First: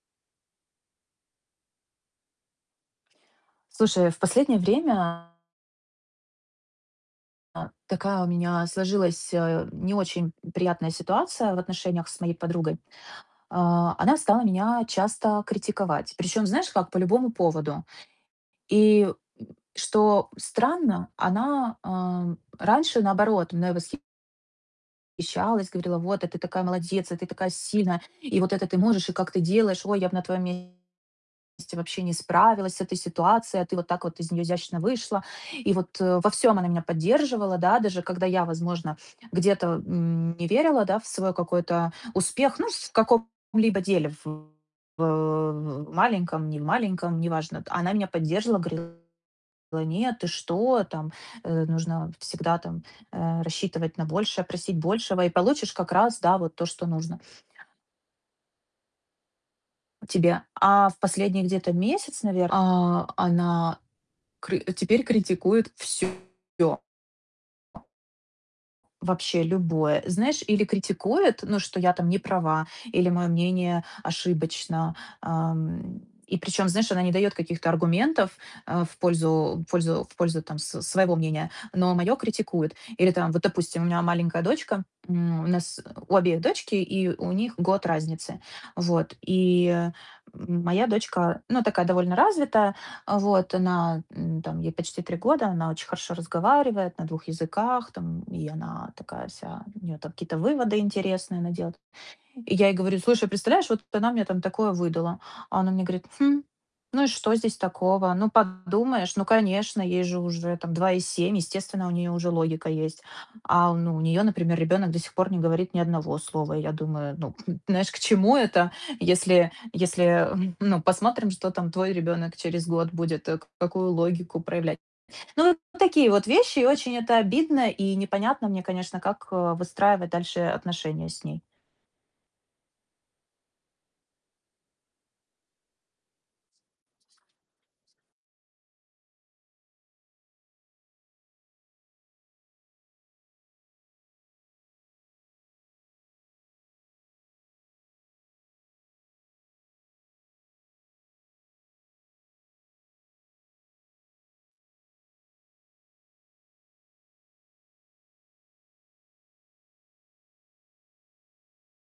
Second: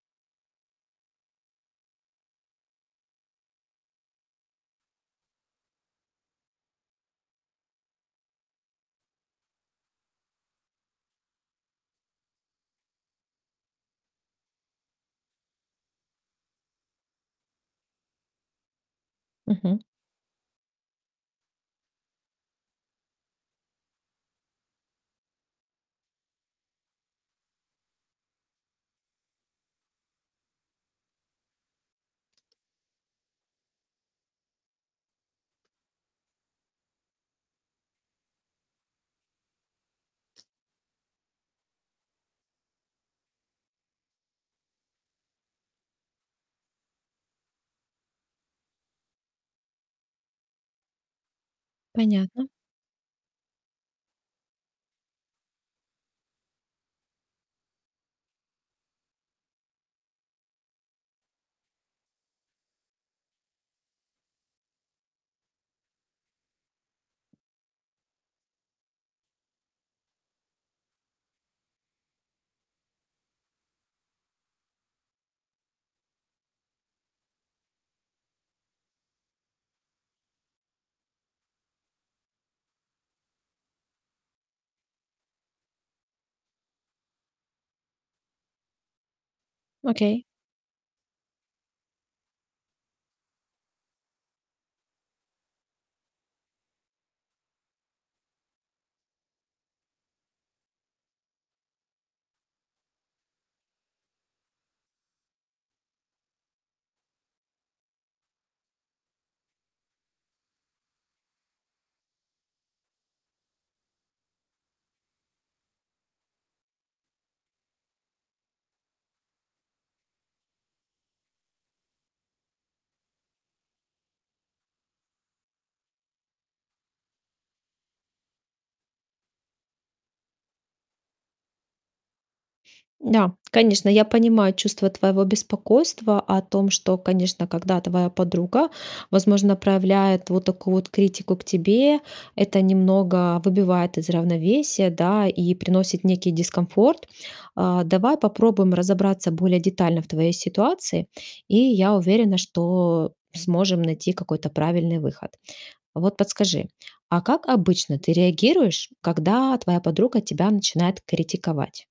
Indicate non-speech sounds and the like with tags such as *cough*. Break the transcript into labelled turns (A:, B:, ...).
A: Слушай, в последнее время а, такая у меня сложилась, э, не очень приятная ситуация в отношениях с моей подругой. А, она стала меня часто критиковать. Причём знаешь как? По любому поводу. И, м,
B: Мгм.
A: что странно, она, э, раньше наоборот мной восхищалась, говорила: "Вот, а ты такая молодец! А ты такая сильная! И вот это ты можешь. И как ты делаешь? Ой, я б на твоём месте вообще не справилась с этой ситуацией, а ты вот так вот из неё изящно вышла". И вот во всём она меня поддерживала, да. Даже когда я, возможно, где-то, м, не верила, да, в свой какой-то успех, ну, в каком-либо деле, в в в маленьком, немаленьком- неважно. Она меня поддерживала, говорила: "Нет, ты что? Там, э, нужно
B: Понятно.
A: всегда, там, э, рассчитывать на большее, просить большего и получишь как раз, да, вот то, что нужно" "тебе". А в последний где-то месяц, наверное, а, она кры теперь критикует всё. Вообще любое. Знаешь, или критикует, ну, что я там не права, или моё мнение ошибочно. Ам, и причём, знаешь, она не даёт каких-то аргументов, э, в пользу в пользу в пользу, там, с своего мнения, но моё критикует. Или, там, вот, допустим, у меня маленькая дочка, м, у нас, э, у обеих дочки, и у них год разницы. Вот. И,
B: Окей.
A: моя дочка, ну, такая довольно развитая. А, вот она, м, там, ей почти 3 года, она очень хорошо разговаривает на 2 языках, там, и она такая вся, у неё там какие-то выводы интересные, она делает. И я ей говорю: "Слушай, представляешь, вот она мне там такое выдала". А она мне говорит: "Хм, ну и что здесь такого? Ну, подумаешь. Ну, конечно, ей же уже, там, 2,7. Естественно, у неё уже логика есть". А, ну, у неё, например, ребёнок до сих пор не говорит ни одного слова. И я думаю, ну, *chuckles* знаешь, к чему это? Если если, ну, посмотрим, что там твой ребёнок через год будет, к какую логику проявлять. Ну, такие вот вещи. И очень это обидно и непонятно мне, конечно, как выстраивать дальше отношения с ней.
B: Да, конечно, я понимаю чувство твоего беспокойства о том, что, конечно, когда твоя подруга, возможно, проявляет вот такую вот критику к тебе, это немного выбивает из равновесия, да, и приносит некий дискомфорт. А, давай попробуем разобраться более детально в твоей ситуации, и я уверена, что сможем найти какой-то правильный выход. Вот подскажи, а как обычно ты реагируешь, когда твоя подруга тебя начинает критиковать?